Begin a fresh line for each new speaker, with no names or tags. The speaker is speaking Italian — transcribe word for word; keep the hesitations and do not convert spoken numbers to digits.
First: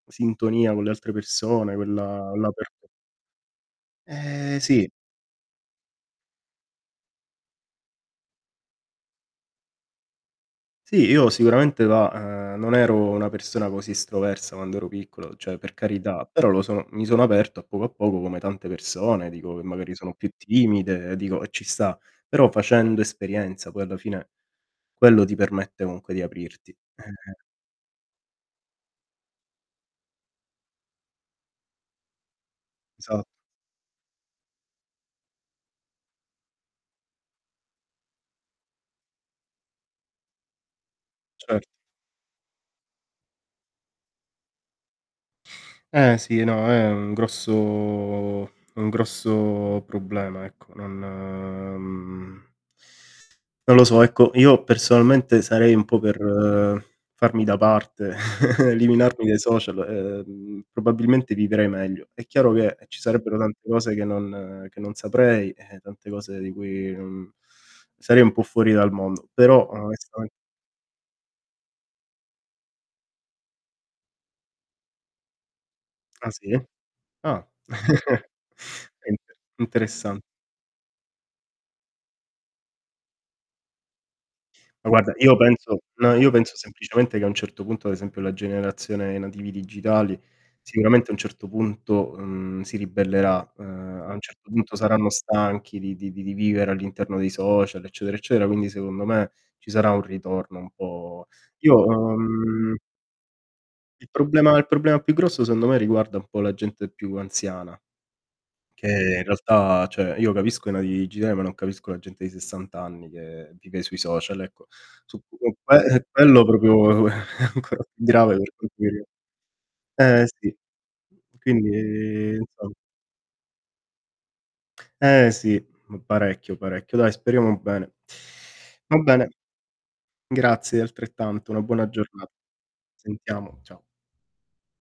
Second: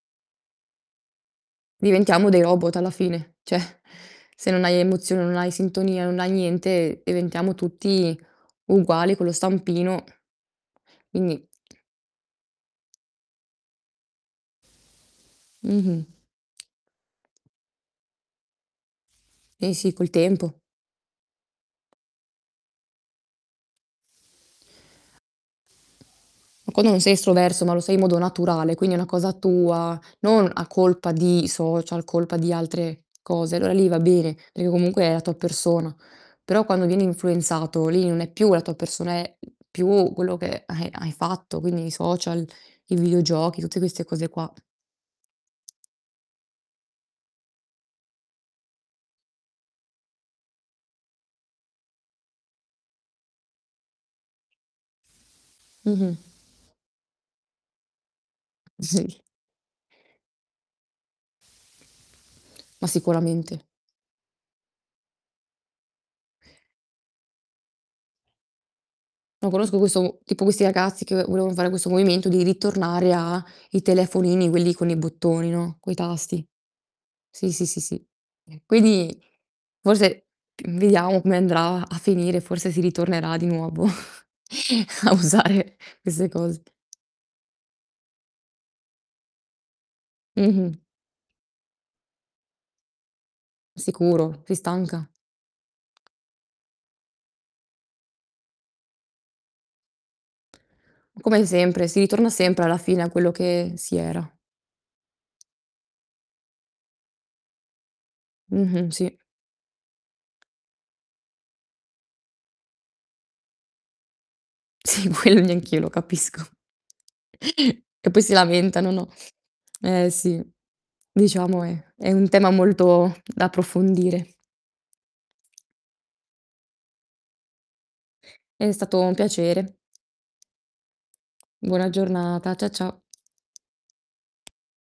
Sintonia con le altre persone,
Diventiamo
quella
dei robot
l'apertu
alla fine. ceh, se
Ehm,
non hai
sì.
emozione, non hai sintonia, non hai niente, diventiamo tutti uguali con lo stampino,
Sì, io
quindi
sicuramente va uhm, non ero una persona così estroversa quando ero piccolo, cioè per
Mh-mh.
carità, però lo son mi sono aperto a poco a poco come tante persone, dico, che
Sì, sì,
magari
col
sono più
tempo.
timide, dico, e ci sta. Però facendo esperienza, poi alla fine, quello ti permette comunque di aprirti.
Ma quando non sei
Eh-eh
estroverso ma lo sei in modo naturale, quindi è una cosa tua, non a colpa di social, colpa di altre
Esat
cose, allora lì va bene, perché comunque è la tua persona. Però quando viene influenzato, lì non è più la tua persona, è più quello che hai hai fatto,
Cert
quindi i social, i videogiochi, tutte queste cose qua.
Eh, sì, no, è un grosso un grosso problema, ecco, non, mhmm, non lo so. Ecco, io personalmente sarei un po'
Mh-mh.
per farmi da parte,
Sì.
eliminarmi dai social, ehm, probabilmente vivrei meglio. È chiaro che,
Ma
ci sarebbero tante
sicuramente.
cose che non che non saprei, eh, tante cose di cui mhmm, sarei un po' fuori dal mondo,
No,
però
conosco questo
onestamen
tipo questi ragazzi che ve volevan fare questo movimento, di ritornare a i telefonini, quelli con i bottoni, no, coi
Ah,
tasti.
sì? Ah,
Sì, sì, sì, sì. Eh,
è
quindi,
inter interessan
forse vediamo come andrà a finire, forse si ritornerà di nuovo
Ma
a
guarda, io
usare
penso no,
queste
io penso
cose.
semplicemente che a un certo punto, ad esempio, la generazione i nativi digitali,
Mh-mh.
sicuramente a un certo punto, mhmm, si ribellerà, uhm, a un
Sicuro,
certo
si
punto
stanca.
saranno stanchi di di di vivere all'interno dei social eccetera, eccetera, quindi secondo me, ci sarà un ritorno un po'
Come
Io,
sempre, si ritorna sempre
uhm
alla fine a quello che si
Il
era.
problema il problema più grosso secondo me, riguarda un po' la gente più anziana, che
Mh-mh. Sì.
in realtà cioè io capisco i nativi digitali, ma non capisco la gente di sessant anni che vive sui social, ecco.
Sì,
Su
quello
con
neanch'io
que
lo
ehm,
capisco.
quello propro è ancora più
E poi si
grave per quanto mi
lamentano,
rig
no, eh,
eh,
sì,
sì.
diciamo
Quindi,
è è un tema
insom
molto da approfondire.
Eh ,sì, m parecchio, parecchio. Dai, speriamo bene.
È
Va
stato un
bene.
piacere.
Grazie, altrettanto. Una buona
Buona
giornata.
giornata. Cia ciao.
Sentiamo, ciao.